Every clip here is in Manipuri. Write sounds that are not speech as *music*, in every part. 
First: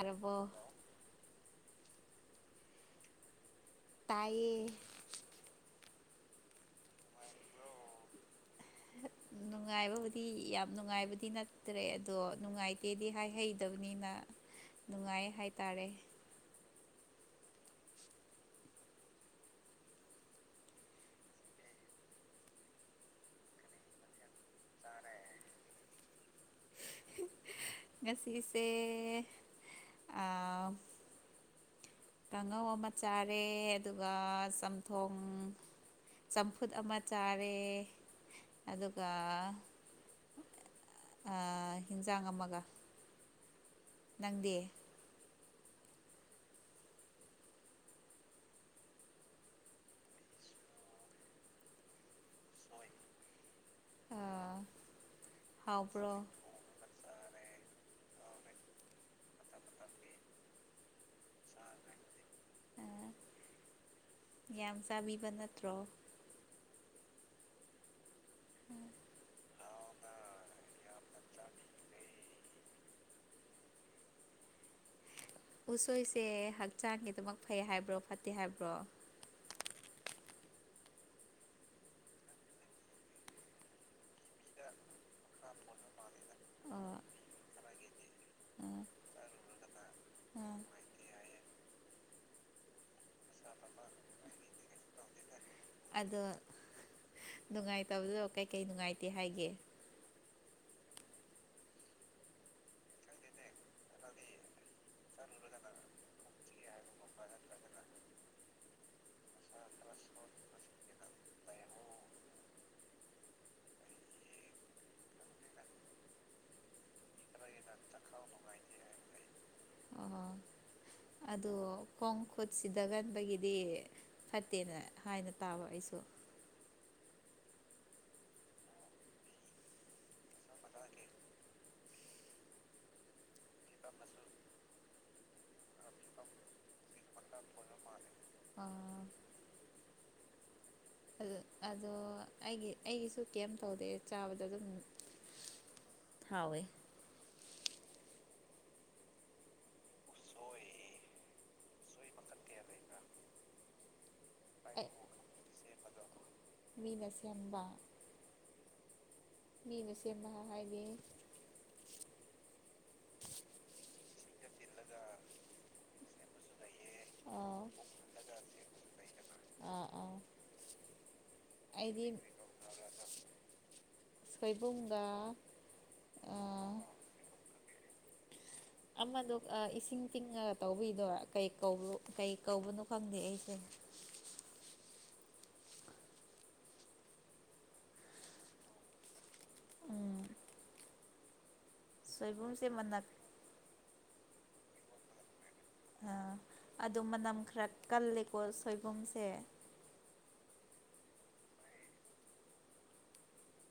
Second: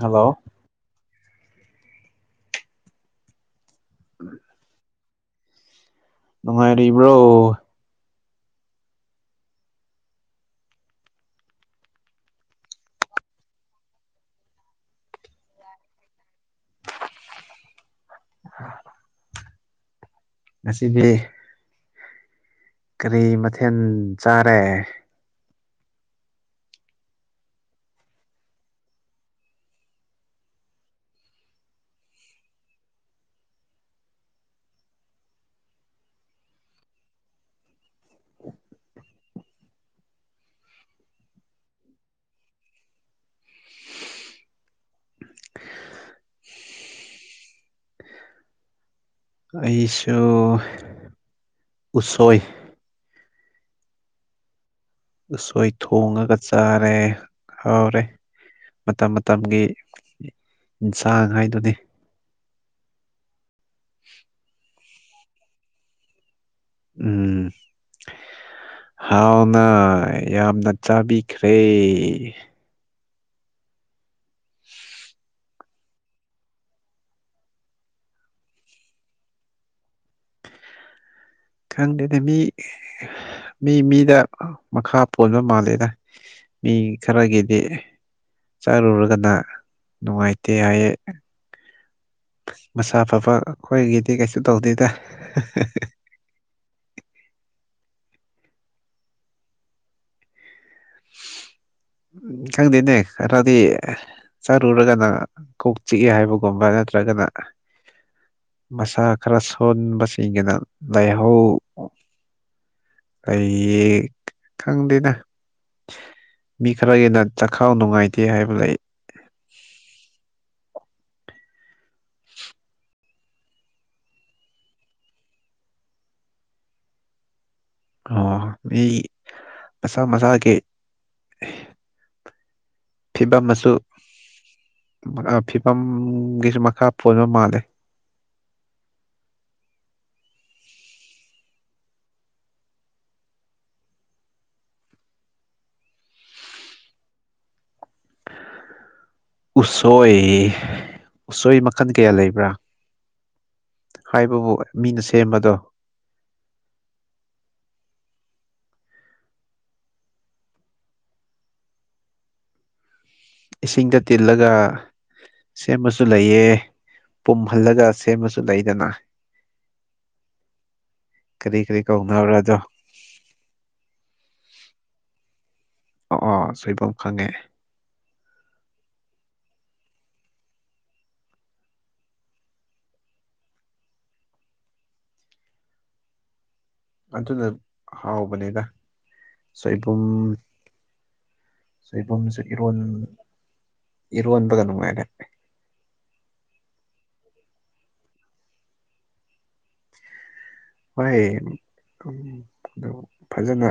ꯑꯔꯕꯣ ꯇꯥꯏꯌꯦ ꯅꯨꯡꯉꯥꯏꯔꯤ ꯏꯕ꯭ꯔꯣ *unintelligible* ꯅꯨꯡꯉꯥꯏꯕꯕꯨꯗꯤ ꯌꯥꯝ ꯅꯨꯡꯉꯥꯏꯕꯗꯤ ꯅꯠꯇ꯭ꯔꯦ ꯑꯗꯣ ꯅꯨꯡꯉꯥꯏꯇꯦꯗꯤ ꯍꯥꯏꯍꯩꯗꯕꯅꯤꯅ ꯅꯨꯡꯉꯥꯏ ꯍꯥꯏꯇꯥꯔꯦ *unintelligible* ꯉꯁꯤꯕꯤ ꯀꯔꯤ ꯃꯊꯦꯜ ꯆꯥꯔꯦ ꯉꯁꯤꯁꯦ ꯀꯥꯡꯉꯧ ꯑꯃ ꯆꯥꯔꯦ ꯑꯗꯨꯒ ꯆꯝꯊꯣꯡ ꯆꯝꯐꯨꯠ ꯑꯃ ꯆꯥꯔꯦ ꯑꯗꯨꯒ ꯌꯦꯟꯁꯥꯡ ꯑꯃꯒ ꯅꯪꯗꯦ ꯑꯩꯁꯨ ꯎꯁꯣꯏ ꯑꯥ ꯑꯁꯣꯏ ꯊꯣꯡꯉꯒ ꯆꯥꯔꯦ ꯍꯥꯎꯔꯦ ꯃꯇꯝ ꯃꯇꯝꯒꯤ ꯌꯦꯟꯁꯥꯡ ꯍꯥꯏꯗꯨꯗꯤ ꯑ ꯌꯥꯝ ꯆꯥꯕꯤꯕ ꯅꯠꯇ꯭ꯔꯣ ꯎꯝ ꯍꯥꯎꯅ ꯌꯥꯝꯅ ꯆꯥꯕꯤꯈ꯭ꯔꯦ *inaudible* ꯎꯁꯣꯏꯁꯦ ꯍꯛꯆꯥꯡꯒꯤ ꯑꯗꯨꯃꯛ ꯐꯩ ꯍꯥꯏꯕ꯭ꯔꯣ ꯐꯠꯇꯦ ꯍꯥꯏꯕ꯭ꯔꯣ ꯈꯪꯗꯦꯅꯦ ꯃꯤ ꯃꯤ ꯃꯤꯗ ꯃꯈꯥ ꯄꯣꯟꯕ ꯃꯥꯜꯂꯦꯗ ꯃꯤ ꯑꯣ ꯈꯔꯒꯤꯗꯤ ꯆꯥꯔꯨꯔꯒꯅ ꯅꯨꯡꯉꯥꯏꯇꯦ ꯍꯥꯏꯌꯦꯦ ꯃꯁꯥ ꯐꯕ ꯑꯩꯈꯣꯏꯒꯤꯗꯤ ꯀꯩꯁꯨ ꯇꯧꯗꯦꯗ ꯑꯗꯣ ꯅꯨꯡꯉꯥꯏꯇꯕꯗꯣ ꯀꯩꯀꯩ ꯅꯨꯡꯉꯥꯏꯇꯦ ꯍꯥꯏꯒꯦ *inaudible* ꯎꯝ ꯈꯪꯗꯦꯅꯦ ꯈꯔꯗꯤ ꯆꯥꯔꯨꯔꯒꯅ ꯀꯣꯛ ꯆꯤꯛꯑꯦ ꯍꯥꯏꯕꯒꯨꯝꯕ ꯅꯠꯇ꯭ꯔꯒꯅ ꯃꯁꯥ ꯈꯔ ꯁꯣꯟꯕꯁꯤꯡꯒꯤꯅ ꯂꯥꯏꯍꯧ ꯑꯩ ꯈꯪꯗꯦꯗ ꯃꯤ ꯈꯔꯒꯤꯅ ꯆꯈꯥꯎ ꯅꯨꯡꯉꯥꯏꯇꯦ ꯍꯥꯏꯕ ꯂꯩ ꯑꯣ ꯑ ꯑꯗꯣ ꯈꯣꯡ ꯈꯨꯠꯁꯤꯗꯒꯟꯕꯒꯤꯗꯤ ꯐꯠꯇꯦꯅ ꯍꯥꯏꯅ ꯇꯥꯕ ꯑꯩꯁꯨ *unintelligible* ꯑꯣ ꯃꯤ ꯃꯁꯥ ꯃꯁꯥꯒꯤ ꯐꯤꯕꯝ ꯑꯃꯁꯨ ꯐꯤꯕꯝꯒꯤꯁꯨ ꯃꯈꯥ ꯄꯣꯟꯕ ꯃꯥꯜꯂꯦ ꯑꯣ ꯑꯗꯣ ꯑꯩꯒꯤ ꯑꯩꯒꯤꯁꯨ ꯀꯩꯝ ꯇꯧꯗꯦꯦ ꯆꯥꯕꯗ ꯑꯗꯨꯝ ꯍꯣꯏ ꯎꯁꯣꯏ ꯎꯁꯣꯏ ꯃꯈꯜ ꯀꯌꯥ ꯂꯩꯕ꯭ꯔꯥ ꯍꯥꯏꯕꯕꯨ ꯑꯩ ꯃꯤꯅ ꯁꯦꯝꯕꯗꯣ ꯃꯤꯅ ꯁꯦꯝꯕ ꯃꯤꯅ ꯁꯦꯝꯕ ꯍꯥꯏꯗꯤ ꯏꯁꯤꯡꯗ ꯇꯤꯜꯂꯒ ꯁꯦꯝꯕꯁꯨ ꯂꯩꯑ ꯑꯥ ꯄꯨꯝꯍꯜꯂꯒ ꯁꯦꯝꯕꯁꯨ ꯂꯩꯗꯅ ꯑꯥ ꯑꯥ ꯀꯔꯤ ꯀꯔꯤ ꯑꯩꯗꯤ ꯀꯧꯅꯕꯕ꯭ꯔꯥꯖꯣ ꯨꯡꯒꯥ ꯑꯣ ꯑꯣ ꯁꯣꯏꯕꯝ ꯈꯪꯉꯦ ꯑꯃꯗꯨ ꯏꯁꯤꯡ ꯇꯤꯡꯉꯒ ꯇꯧꯕꯤꯗꯣꯔꯥ ꯀꯩ ꯀꯧꯕ ꯀꯩ ꯀꯧꯕꯅꯣ ꯈꯪꯗꯦ ꯑꯩꯁꯦ *inaudible* ꯑꯗꯨꯅ ꯍꯥꯎꯕꯅꯤꯅ ꯁꯣꯏꯕꯨꯝ ꯎꯝ ꯁꯣ ꯏ ꯁꯣꯏꯕꯨꯝꯁꯦ ꯏ ꯃꯅꯛ ꯏꯔꯗ ꯀꯅꯉꯥꯏꯔꯦ ꯑꯥ ꯑꯗꯨ ꯃꯅꯝ ꯈꯔ ꯀꯜꯂꯦꯀꯣ ꯁꯣꯏꯕꯨꯝꯁꯦ ꯍꯣꯏ ꯑꯗꯨ ꯐꯖꯅ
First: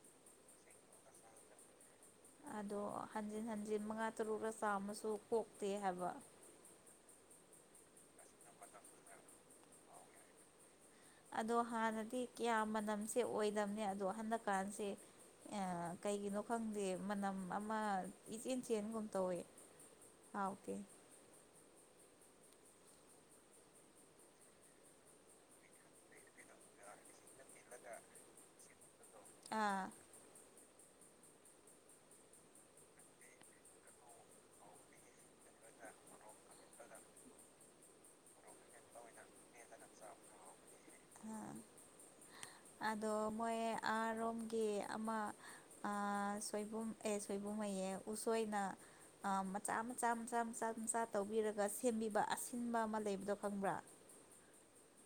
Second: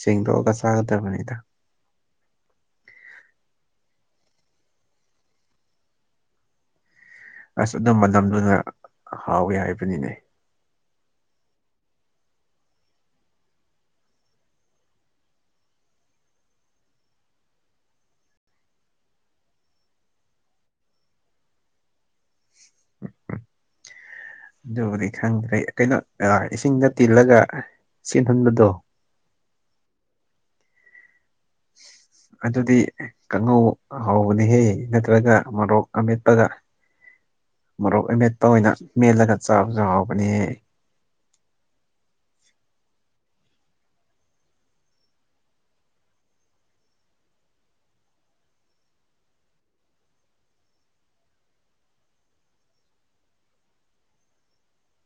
ꯁꯦꯡꯗꯣꯛꯑꯒ ꯆꯥꯒꯗꯕꯅꯤꯗ ꯑꯗꯣ ꯍꯟꯖꯤꯟ ꯍꯟꯖꯤꯟ ꯃꯉꯥ ꯇꯔꯨꯛꯂ ꯆꯥꯃꯨ ꯀꯣꯛꯇꯦ ꯍꯥꯏꯕ ꯑꯁ ꯑꯗꯨꯝꯕꯅꯝꯗꯨꯅ ꯍꯥꯎꯋꯦ ꯍꯥꯏꯕꯅꯤꯅꯦ ꯑꯗꯣ ꯍꯥꯟꯅꯗꯤ ꯀꯌꯥ ꯃꯅꯝꯁꯦ ꯑꯣꯏꯗꯕꯅꯦ ꯑꯗꯣ ꯍꯟꯗꯛꯀꯥꯟꯁꯦ ꯑ ꯀꯩꯒꯤꯅꯣ ꯈꯪꯗꯦ ꯃꯅꯝ ꯑꯃ ꯏꯆꯦꯟ ꯆꯦꯟꯒꯨꯝ ꯇꯧꯏꯦ ꯑꯥ ꯑꯣꯀꯦ ꯎꯝ ꯎ ꯑꯗꯨꯕꯨꯗꯤ ꯈꯪꯗ꯭ꯔꯦ ꯀꯩꯅꯣ ꯏꯁꯤꯡꯗ ꯇꯤꯜꯂꯒ ꯆꯦꯟꯍꯟꯕꯗꯣ ꯑꯥ ꯎ ꯑꯗꯨꯗꯤ ꯀꯥꯡꯉꯧ ꯍꯧꯕꯅꯤꯍꯦ ꯅꯠꯇ꯭ꯔꯒ ꯃꯣꯔꯣꯛ ꯑꯃꯦꯠꯄꯒ ꯃꯔꯣꯛ ꯑꯃꯦꯠꯄ ꯑꯣꯏꯅ ꯃꯦꯜꯂꯒ ꯆꯥꯕꯁꯨ ꯍꯥꯎꯕꯅꯦ *unintelligible* ꯑꯗꯣ ꯃꯣꯏ ꯑꯔꯣꯝꯒꯤ ꯑꯃ ꯁꯣꯏꯕꯨꯝ ꯑꯦ ꯁꯣꯏꯕꯨꯝꯉꯩ ꯎꯁꯣꯏꯅ ꯃꯆꯥ ꯃꯆꯥ ꯃꯆꯥ ꯃꯆꯥ ꯃꯆꯥ ꯇꯧꯕꯤꯔꯒ ꯁꯦꯝꯕꯤꯕ ꯑꯁꯤꯟꯕ ꯑꯃ ꯂꯩꯕꯗꯣ ꯈꯪꯕ꯭ꯔꯥ *unintelligible*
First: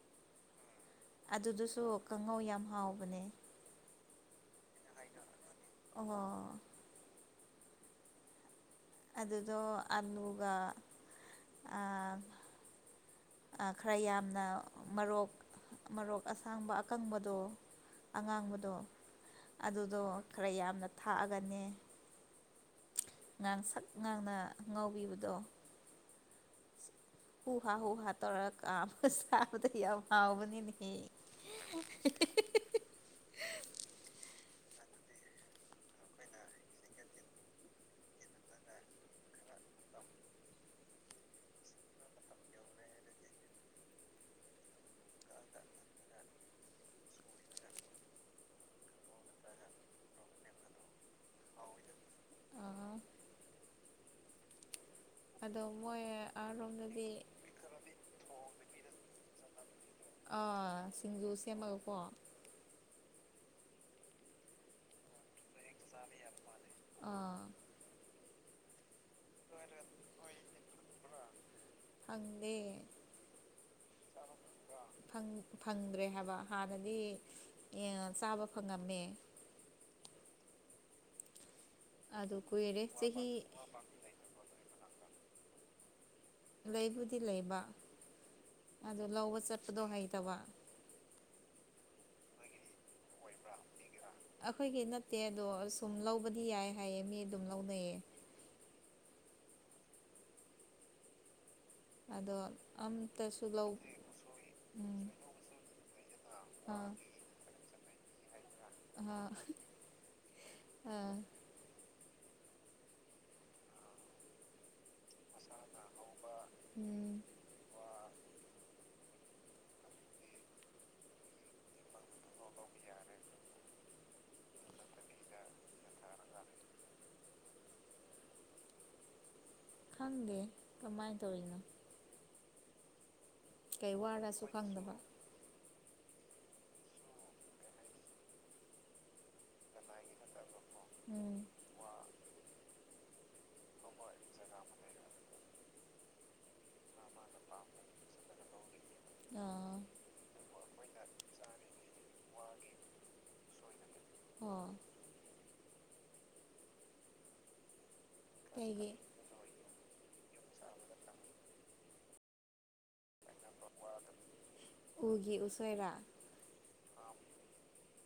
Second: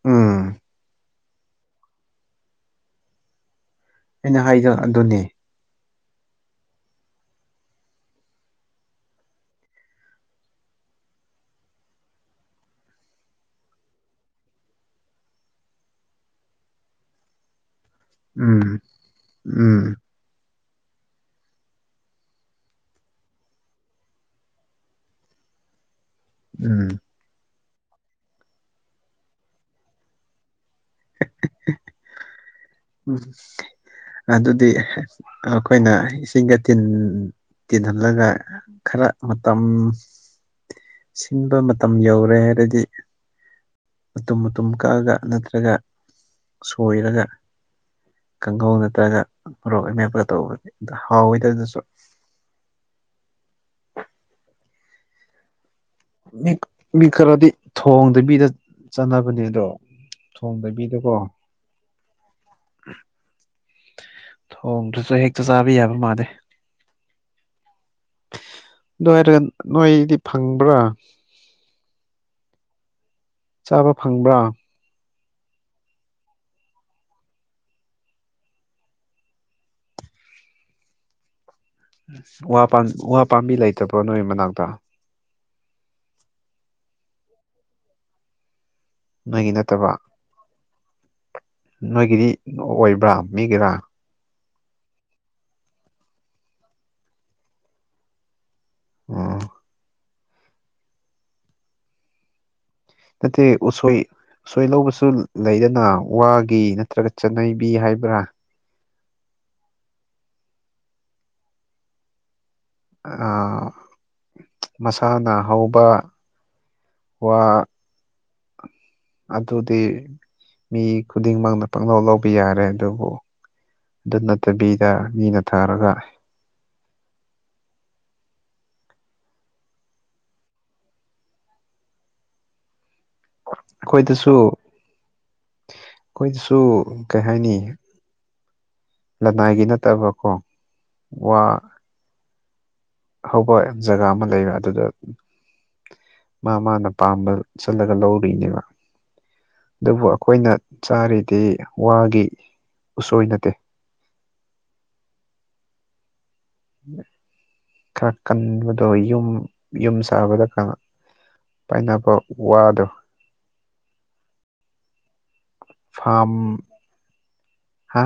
ꯑꯗꯨꯗꯨꯁꯨ ꯀꯥꯡꯍꯧ ꯌꯥꯝ ꯍꯥꯎꯕꯅꯦ ꯑꯩꯅ ꯍꯥꯏꯖ ꯑꯗꯨꯅꯦ ꯑꯣ ꯑꯗꯨ ꯑꯗꯨꯗ ꯑꯂꯒ ꯑ ꯈꯔ ꯌꯥꯝꯅ ꯃꯔꯣꯛ ꯃꯔꯣꯛ ꯑꯁꯥꯡꯕ ꯑꯀꯪꯕꯗꯣ ꯑꯉꯥꯡꯕꯗꯣ ꯎꯝ ꯎꯝ ꯑꯗꯨꯗꯣ ꯈꯔ ꯌꯥꯝꯅ ꯊꯥꯛꯑꯒꯅꯦ ꯉꯥꯡ ꯁꯛ ꯉꯥꯡꯅ ꯉꯥꯎꯕꯤꯕꯗꯣ ꯎꯝ ꯍꯨꯍꯥ ꯍꯨꯍꯥ ꯇꯧꯔꯥ ꯀꯥꯝꯃꯥ‌ ꯆꯥꯕꯗꫭ ꯌꯥꯝ ꯍꯥꯎꯕꯅꯤꯅꯦ ꯍ‌ꯦ ꯎꯝ ꯑꯗꯨꯗꯤ ꯑꯩꯈꯣꯏꯅ ꯏꯁꯤꯡꯒ ꯇꯤꯟ ꯇꯤꯟꯍꯜꯂꯒ ꯈꯔ ꯃꯇꯝ ꯁꯤꯟꯕ ꯃꯇꯝ ꯌꯧꯔꯦ ꯍꯥꯏꯔꯗꯤ ꯃꯇꯨꯝ ꯃꯇꯨꯝ ꯀꯛꯑꯒ ꯅꯠꯇ꯭ꯔꯒ ꯁꯣꯏꯔꯒ ꯀꯥꯡꯍꯧ ꯅꯠꯇ꯭ꯔꯒ ꯃꯣꯔꯣꯛ ꯑꯃꯦꯞꯀꯒꯥ ꯇꯧꯕꯅꯤ ꯑꯗꫭ ꯍꯥꯎꯋꯏꯗ ꯑꯗꯨꯁꯨ ꯑꯥ ꯑꯗꯣ ꯃꯣꯏ ꯃꯤ ꯃꯤ ꯑꯥꯔꯣꯝꯗꯗꯤ ꯈꯔꯗꯤ ꯊꯣꯡꯗꯕꯤꯗ ꯆꯥꯟꯅꯕꯅꯦ ꯑꯗꯣ ꯑꯥ ꯊꯣꯡꯗꯕꯤꯗꯀꯣ ꯁꯤꯡꯖꯨ ꯁꯦꯝꯃꯒꯀꯣ ꯊꫭꯡꯗꯔꯁꯨ ‌ꯍ‌ꯦꯛ ꯆꯥ ꯆꯥꯕ ꯌꯥꯕ ꯃꯥꯜꯂ‌ꯦ ꯑꯥ ꯑꯗꯨꯍꯥꯏꯔꯒ ꯅꯣꯏꯗꯤ ꯐꯪꯕ꯭ꯔꯥ ꯐꯪꯗ‌ꯦ ꯆꯥꯕ ꯐꯪꯕ꯭ꯔꯥ ꯐꯪꯗ꯭ꯔꯦ ꯍꯥꯏꯕ ꯍꯥꯟꯅꯗꯤ ꯆꯥꯕ ꯐꯪꯉꯝꯃꯦ *inaudible* ꯑꯗꯨ ꯀꯨꯏꯔꯦ ꯋꯥꯎ ꯆꯍꯤ ꯄꯥꯝꯕꯤ ꯂꯩꯇꯕ꯭ꯔꯣ ꯅꯣꯏ ꯃꯅꯥꯛꯇ ꯂꯩꯕꯨꯗꯤ ꯂꯩꯕ ꯑꯗꯨ ꯂꯧꯕ ꯅꯣꯏꯒꯤ ꯆꯠꯄꯗꯣ ꯅꯠꯇꯕ ꯍꯩꯇꯕ ꯅꯣꯏꯒꯤꯗꯤ ꯑꯣꯏꯕ꯭ꯔꯥ ꯃꯤꯒꯤꯔꯥ ꯑꯩꯈꯣꯏꯒꯤ ꯅꯠꯇꯦ ꯑꯗꯣ ꯁꯨꯝ ꯂꯧꯕꯗꯤ ꯌꯥꯏ ꯍꯥꯏꯌꯦ ꯃꯤ ꯑꯗꯨꯝ ꯂꯧꯅꯩꯌꯦ ꯑꫭ ꯑꯗꯣ ꯅꯠꯇꯦ ꯑꯝꯇꯁꯨ ꯂꯧ ꯎꯁꯣꯏ ꯎꯁꯣꯏ ꯎꯝ ꯂꯧꯕꯁꯨ ꯂꯩꯗꯅ ꯋꯥꯒꯤ ꯅꯠꯇ꯭ꯔꯒ ꯆꯠꯅꯩ ꯕꯤ ꯍꯥꯏꯕ꯭ꯔꯥ ꯑ ꯑ ꯑꯥ ꯃꯁꯥꯅ ꯍꯧꯕ ꯎꯝ ꯋꯥ ꯑꯗꯨꯗꯤ ꯃꯤ ꯈꯨꯗꯤꯡꯃꯛꯅ ꯄꯪꯅꯧ ꯂꯧꯕ ꯌꯥꯔꯦ ꯑꯗꯨꯕꯨ ꯑꯗꯨ ꯅꯠꯇꯕꯤꯗ ꯃꯤꯅ ꯊꯥꯔꯒ ꯈꯪꯗꯦ ꯀꯃꯥꯏ ꯇꯧꯔꯤꯅꯣ ꯀꯩ ꯑꯩꯈꯣꯏꯗꯁꯨ ꯋꯥꯔꯁꯨ ꯈꯪꯗꯕ ꯑꯩꯈꯣꯏꯗꯁꯨ ꯀꯩ ꯍꯥꯏꯅꯤ ꯂꯅꯥꯏꯒꯤ ꯅꯠꯇꯕꯀꯣ ꯎꯝ ꯋꯥ ꯍꯧꯕ ꯌꯥꯝ ꯖꯒꯥ ꯑꯃ ꯂꯩꯕ ꯑꯗꯨꯗ ꯃꯥ ꯃꯥꯅ ꯄꯥꯝꯕ ꯆꯠꯂꯒ ꯂꯧꯔꯔꯤꯏꯅꯦꯕ ꯑꯥ ꯑꯗꯨꯕꯨ ꯑꯩꯈꯣꯏꯅ ꯆꯥꯔꯤꯗꯤ ꯋꯥꯒꯤ ꯎꯁꯣꯏ ꯅꯠꯇꯦ ꯑꯣ ꯈꯔꯥ ꯀꯩꯒꯤ ꯀꯟꯕꯗꫭ ꯌꯨꯝ ꯌꯨꯝ ꯁꯥꯕꯗ ꯄꯥꯏꯅꯕ ꯋꯥꯗꯣ ꯎꯒꯤ ꯎꯁꯣꯏꯔꯥ ꯐꯥꯝ ꯍꯥ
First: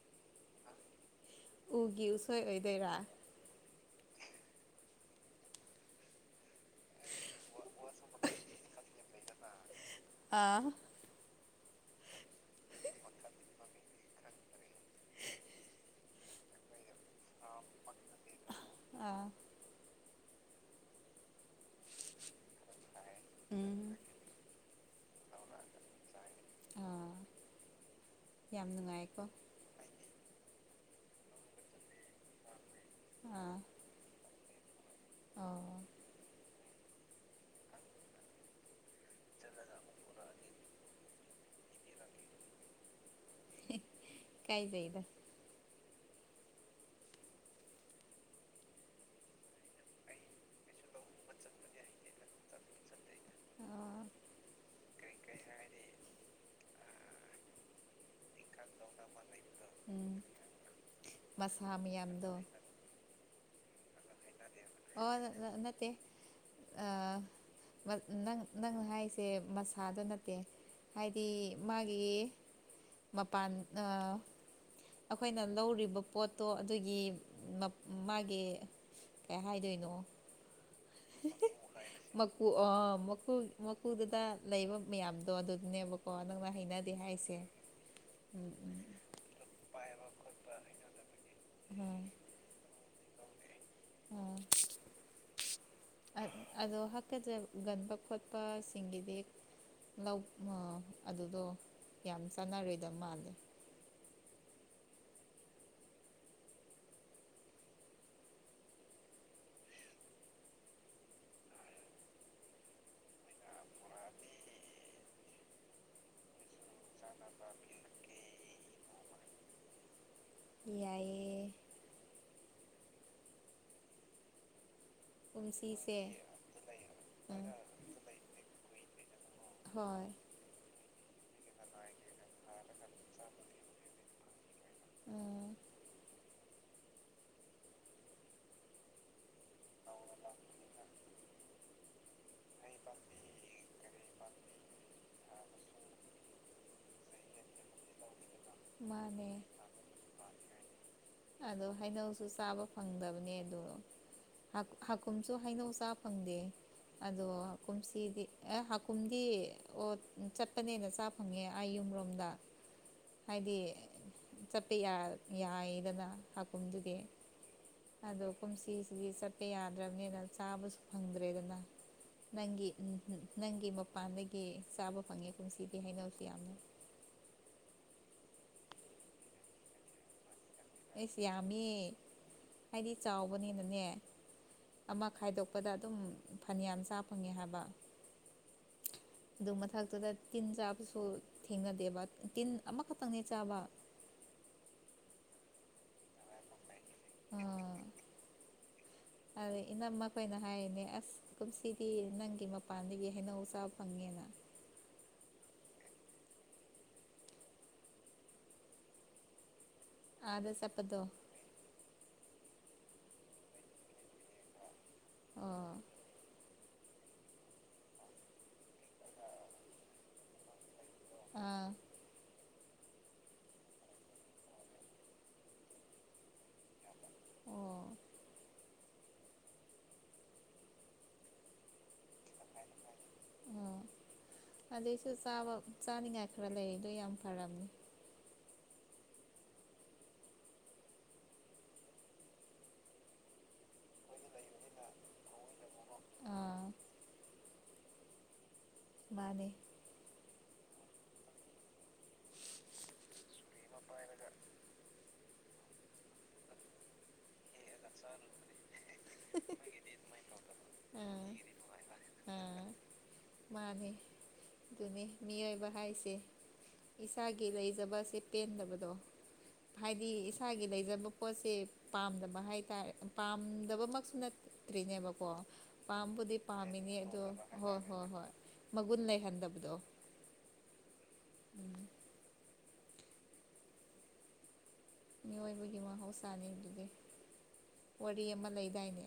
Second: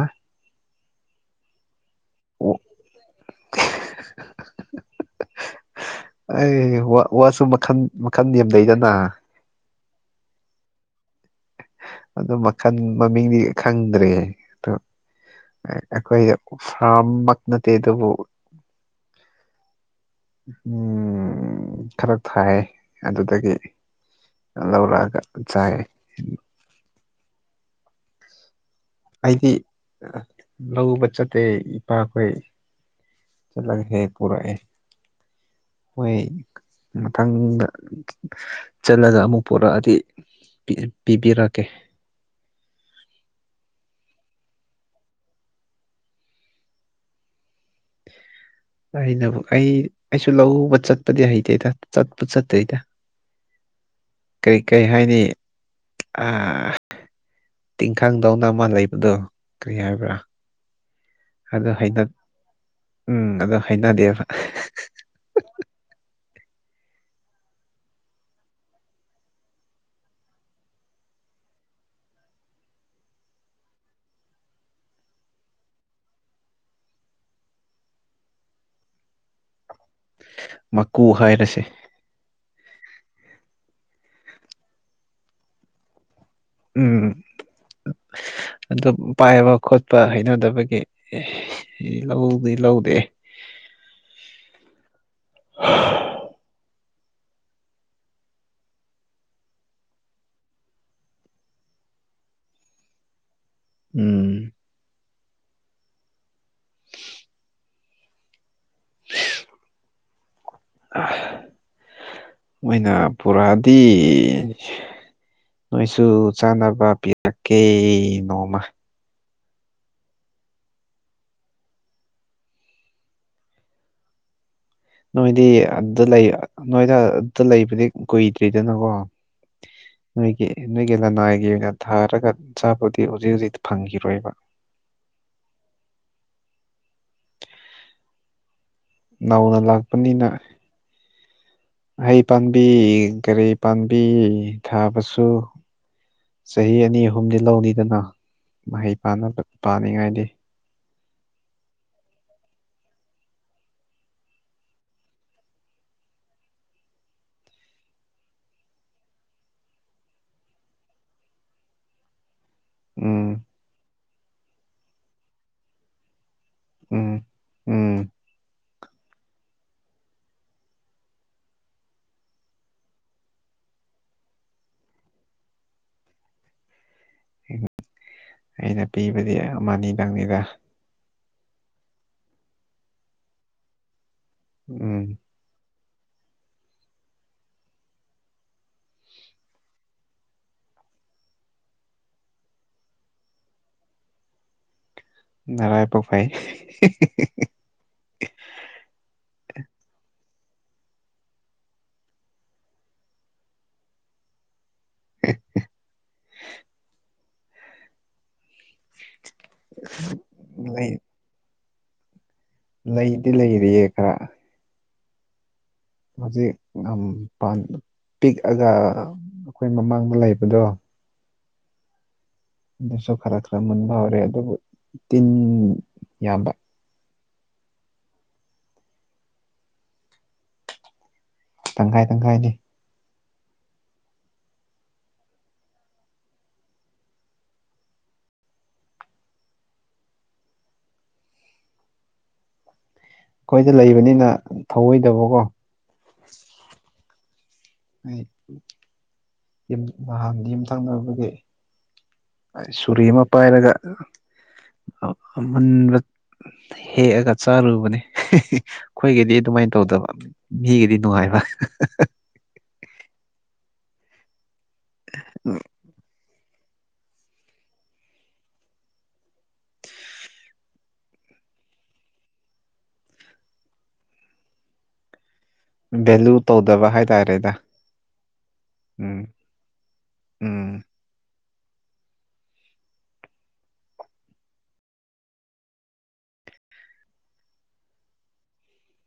ꯎꯒꯤ ꯎꯁꯣꯏ ꯑꯣꯏꯗꯣꯏꯔꯥ *unintelligible* ꯑꯩ ꯋꯥꯁꯨ ꯃꯈꯜ ꯃꯈꯟ ꯌꯥꯝ ꯂꯩꯩꯗꯅ ꯑꯥ ꯑꯗꯨ ꯃꯈꯜ ꯃꯃꯤꯡꯗꯤ ꯈꯪꯗ꯭ꯔꯦ ꯑꯗꫭ ꯑꯩꯈꯣꯏ ꯐꯔꯝ ꯅꯠꯇ ꯑꯗꯨꯕꯨ ꯑꯥ ꯎꯝ ꯈꯔ ꯊꯥꯏ ꯑꯗꯨꯗꯒꯤ ꯎꯝ ꯂꯧꯔꯛꯑꯒ ꯆꯥꯏ ꯑꯥ ꯌꯥꯝ ꯅꯨꯡꯉꯥꯏꯀꯣ ꯑꯩꯗꯤ ꯂꯧꯕ ꯆꯠꯇꯦ ꯏꯄꯥꯈꯣꯏ ꯑꯥ ꯆꯠꯂꯒ ꯍꯦꯛ ꯄꯨꯔꯛꯑꯦ ꯑꯣ ꯍꯣꯏꯏꯥꯦ ꯃꯊꯪꯗ ꯆꯠꯂꯒ ꯑꯃꯨꯛ ꯄꯣꯔꯛꯑꯗꯤ ꯄꯤꯕꯤꯔ ꯀꯦ ꯀꯥꯏꯖꯩꯗ ꯑꯩꯅꯕꯨ ꯑꯩ ꯑꯩꯁꯨ ꯂꯧꯎꯕ ꯆꯠꯄꯗꯤ ꯍꯩꯇꯦꯗ ꯆꯠꯄ ꯆꯠꯇꯦꯗ ꯑ ꯀꯔꯤ ꯀꯔꯤ ꯍꯥꯏꯅꯤ ꯇꯤꯡꯈꯥꯡꯗꯧꯅ ꯅꯃ ꯂꯩꯕꯗꯣ ꯀꯔꯤ ꯍꯥꯏꯕ꯭ꯔꯥ ꯎꯝ ꯑꯗꯣ ꯃꯁꯥ ꯍꯩꯅ ꯃꯌꯥꯝꯗꯣ ꯎꯝ ꯑꯣ ꯍꯥꯏꯅꯗꯦꯕ ꯑꯣ ꯅꯠꯇꯦ *unintelligible* ꯅꯪ ꯅꯪ ꯍꯥꯏꯔꯤꯁꯦ ꯃꯁꯥꯗ ꯅꯠꯇꯦ ꯍꯥꯏꯗꯤ ꯃꯥꯒꯤ ꯃꯄꯥꯟ ꯑꯩꯈꯣꯏꯅ ꯂꯧꯔꯤꯕ ꯄꯣꯠꯇꯣ ꯑꯗꯨꯒꯤ ꯃꯥꯒꯤ ꯀꯩ ꯍꯥꯏꯗꯣꯏꯅꯣ ꯃꯀꯨ ꯍꯥꯏꯔꯁꯦ ꯃꯀꯨ ꯃꯀꯨ ꯃꯀꯨꯗꯨꯗ ꯂꯩꯕ ꯃꯌꯥꯝꯗꯣ ꯑꯗꯨꯅꯦꯕ ꯎꯝ ꯎꯝ ꯑꯗꯨ ꯄꯥꯏꯕ ꯈꯣꯠꯄ ꯍꯩꯅꯗꯕꯒꯤ ꯎꯝ ꯂꯧꯗꯤ ꯂꯧꯗꯦ ꯑ ꯑꯗꯣ ꯟꯕ ꯈꯣꯠꯄꯁꯤꯡꯒꯤꯗꯤ ꯂꯧ ꯑꯗꯨꯗꯣ ꯌꯥꯝ ꯆꯥꯟꯅꯔꯣꯏꯗ ꯃꯥꯜꯂꯦ ꯎꯝ ꯃꯣꯏꯅ ꯄꯨꯔꯥꯗꯤ ꯅꯣꯏꯁꯨ ꯆꯥꯅꯕ ꯄꯤꯔꯀꯦ ꯅꯣꯡꯃ ꯌꯥꯏ ꯅꯣꯏꯗꯤ ꯑꯗꯨꯗ ꯀꯨꯝꯁꯤꯁꯦ ꯂꯩ ꯅꯣꯏꯗ ꯑꯗꯨꯗ ꯎꯝ ꯂꯩꯕꯗꯤ ꯀꯨꯏꯗ꯭ꯔꯤꯗꯅꯀꯣ ꯍꯣꯏ ꯅꯣꯏꯒꯤ ꯅꯣꯏꯒꯤ ꯂꯅꯥꯏꯒꯤ ꯑꯣꯏꯅ ꯊꯥꯔꯒ ꯆꯆꯥꯄꯨꯗꯤ ꯍꯧꯖꯤꯛ ꯍꯧꯖꯤꯛ ꯐꯪꯈꯤꯔꯣꯏꯕ *unintelligible* ꯎꯝ ꯅꯧꯅ ꯂꯥꯛꯄꯅꯤꯅ ꯍꯩ ꯄꯥꯝꯕꯤ ꯒꯥꯔꯤ ꯄꯥꯝꯕꯤ ꯊꯥꯕꯁꯨ ꯆꯍꯤ ꯑꯅꯤ ꯑꯍꯨꯝꯗꯤ ꯂꯧꯅꯤꯗꯅ ꯃꯍꯩ ꯄꯥ ꯃꯥꯅꯦ ꯄꯥꯅꯤꯡꯉꯥꯏꯗꯤ ꯑꯗꯣ ꯍꯩꯅꯧꯁꯨ ꯆꯥꯕ ꯐꯪꯗꯕꯅꯦ ꯑꯗꯣ ꯍꯥꯀꯨꯝꯁꯨ ꯍꯩꯅꯧ ꯆꯥ ꯐꯪꯗꯦ ꯑꯗꯣ ꯍꯥ ꯀꯨꯝꯁꯤꯗꯤ ꯑꯦ ꯍꯥꯀꯨꯝꯗꯤ ꯑꯣ ꯆꯠꯄꯅꯦꯅ ꯆꯥ ꯐꯪꯉꯦ ꯑꯩ ꯌꯨꯝ ꯑꯃꯔꯣꯝꯗ ꯎꯝ ꯍꯥꯏꯗꯤ ꯆꯠꯄ ꯌꯥꯏꯗꯅ ꯍꯥꯀꯨꯝꯗꯨꯒꯤ ꯎꯝ ꯎꯝ ꯑꯗꯣ ꯀꯨꯝꯁꯤꯁꯤꯗꯤ ꯆꯠ ꯆꯤꯛꯄ ꯌꯥꯗ꯭ꯔꯕꯅꯤꯅ ꯆꯥꯕꯁꯨ ꯐꯪꯗ꯭ꯔꯦꯗꯅ ꯅꯪꯒꯤ ꯅꯪꯒꯤ ꯃꯄꯥꯟꯗꯒꯤ ꯆꯥꯕ ꯐꯪꯉꯦ ꯀꯟꯁꯤꯗꯤ ꯍꯩꯅꯧꯁꯨ ꯌꯥꯝꯅ ꯑꯩꯅ ꯄꯤꯕꯗꯤ ꯑꯃꯅꯤꯗꯪꯅꯤꯗ ꯌꯥꯝꯃꯤ ꯍꯥꯏꯗꯤ ꯆꯥꯎꯕꯅꯤꯅꯅꯦ ꯎꯝ ꯑꯃ ꯈꯥꯏꯗꯣꯛꯄꯗ ꯑꯗꯨꯝ ꯐꯅꯌꯥꯝ ꯆꯥ ꯐꯪꯉꯦ ꯍꯥꯏꯕ ꯍ *unintelligible* ꯑꯗꯨ ꯃꯊꯛꯇꯨꯗ ꯇꯤꯟ ꯆꯥꯕꯁꯨ ꯊꯦꯡꯅꯗꯦꯕ ꯇꯤꯟ ꯑꯃꯈꯛꯇꯪꯅꯦ ꯆꯥꯕ ꯅꯔꯥꯏ ꯄꯣꯛ ꯐꯥꯏ ꯑꯣ ꯏꯅꯝ ꯃ ꯑꯩꯈꯣꯏꯅ ꯍꯥꯏꯔꯤꯅꯦ ꯑꯁ ꯀꯨꯝꯁꯤꯗꯤ ꯅꯪꯒꯤ ꯃꯄꯥꯟꯗꯒꯤ ꯍꯩꯅꯧ ꯆꯥꯕ ꯐꯪꯉꯦꯅ *unintelligible* *unintelligible* ꯑꯥꯗ ꯂꯩ ꯆꯠꯄꯗꯣ ꯂꯩꯗꯤ ꯂꯩꯔꯤꯌꯦ ꯈꯔ ꯑ ꯃꯥꯖꯤ *unintelligible* ꯄꯤꯛꯑꯒ ꯑꯩꯈꯣꯏ ꯃꯃꯥꯡꯗ ꯂꯩꯕꯗꯣ ꯑꯥ ꯑꯗꯨꯁꯨ ꯈꯔ ꯈꯔ ꯃꯨꯟꯕ ꯍꯧꯔꯦ ꯑꯗꯨꯕꯨ ꯇꯤꯟ ꯌꯥꯝꯕ ꯑꯣ ꯇꯪꯈꯥꯏ ꯇꯪꯈꯥꯏꯗꯤ ꯑꯣ ꯑꯗꯨꯏꯁꯨ ꯆꯥꯕ ꯆꯥꯅꯤꯡꯉꯥꯏ ꯈꯔ ꯂꯩꯔꯤꯗꯣ ꯌꯥꯝ ꯐꯔꯝꯅꯤ ꯑꯩꯈꯣꯏꯗ ꯂꯩꯕꯅꯤꯅ ꯊꯧꯑꯣꯏꯗꯕ ꯀꯣ ꯑꯥ ꯃꯥꯅꯦ ꯑꯩ *unintelligible* ꯌꯨꯝꯊꯪꯅꯕꯒꯤ ꯁꯨꯔꯤ ꯑꯃ ꯄꯥꯏꯔꯒ *unintelligible* ꯍꯦꯛꯑꯒ ꯇꯥꯔꯨꯕꯅꯦ ꯈꯣꯏꯒꯤꯗꯤ ꯗꯨꯃꯥꯏ ꯇꯧꯗꯕ ꯃꯤꯒꯤꯗꯤ ꯎꯝ ꯅꯨꯡꯉꯥꯏꯕ ꯃꯥꯅꯤ ꯑꯗꯨꯅꯤ ꯃꯤꯑꯣꯏꯕ ꯍꯥꯏꯁꯦ ꯏꯁꯥꯒꯤ ꯂꯩꯖꯕꯁꯦ ꯄꯦꯟꯗꯕꯗꯣ ꯍꯥꯏꯗꯤ ꯏꯁꯥꯒꯤ ꯂꯩꯖꯕ ꯄꯣꯠꯁꯦ ꯄꯥꯝꯗꯕ ꯍꯥꯏ *unintelligible* ꯄꯥꯝꯗꯕꯃꯛꯁꯨ ꯅꯠꯇ꯭ꯔꯤꯅꯦꯕꯀꯣ ꯚꯦꯂꯨ ꯄꯥꯝꯕꯨꯗꯤ ꯇꯧꯗꯕ ꯄꯥꯝꯃꯤꯅꯦ ꯑꯗꯣ ꯍꯥꯏꯇꯥꯔꯦꯗ ꯍꯣꯏ ꯍꯣꯏ ꯍꯣꯏ ꯃꯒꯨꯟ ꯎꯝ ꯂꯩꯍꯟꯗꯥꯕꯗꯣ ꯎꯝ *inaudible* ꯃꯤꯑꯣꯏꯕꯒꯤ ꯃꯍꯧꯁꯥꯅꯤ ꯗꯨꯗꯤ ꯋꯥꯔꯤ ꯑꯃꯥ ꯂꯩꯗꯥꯏꯅꯦ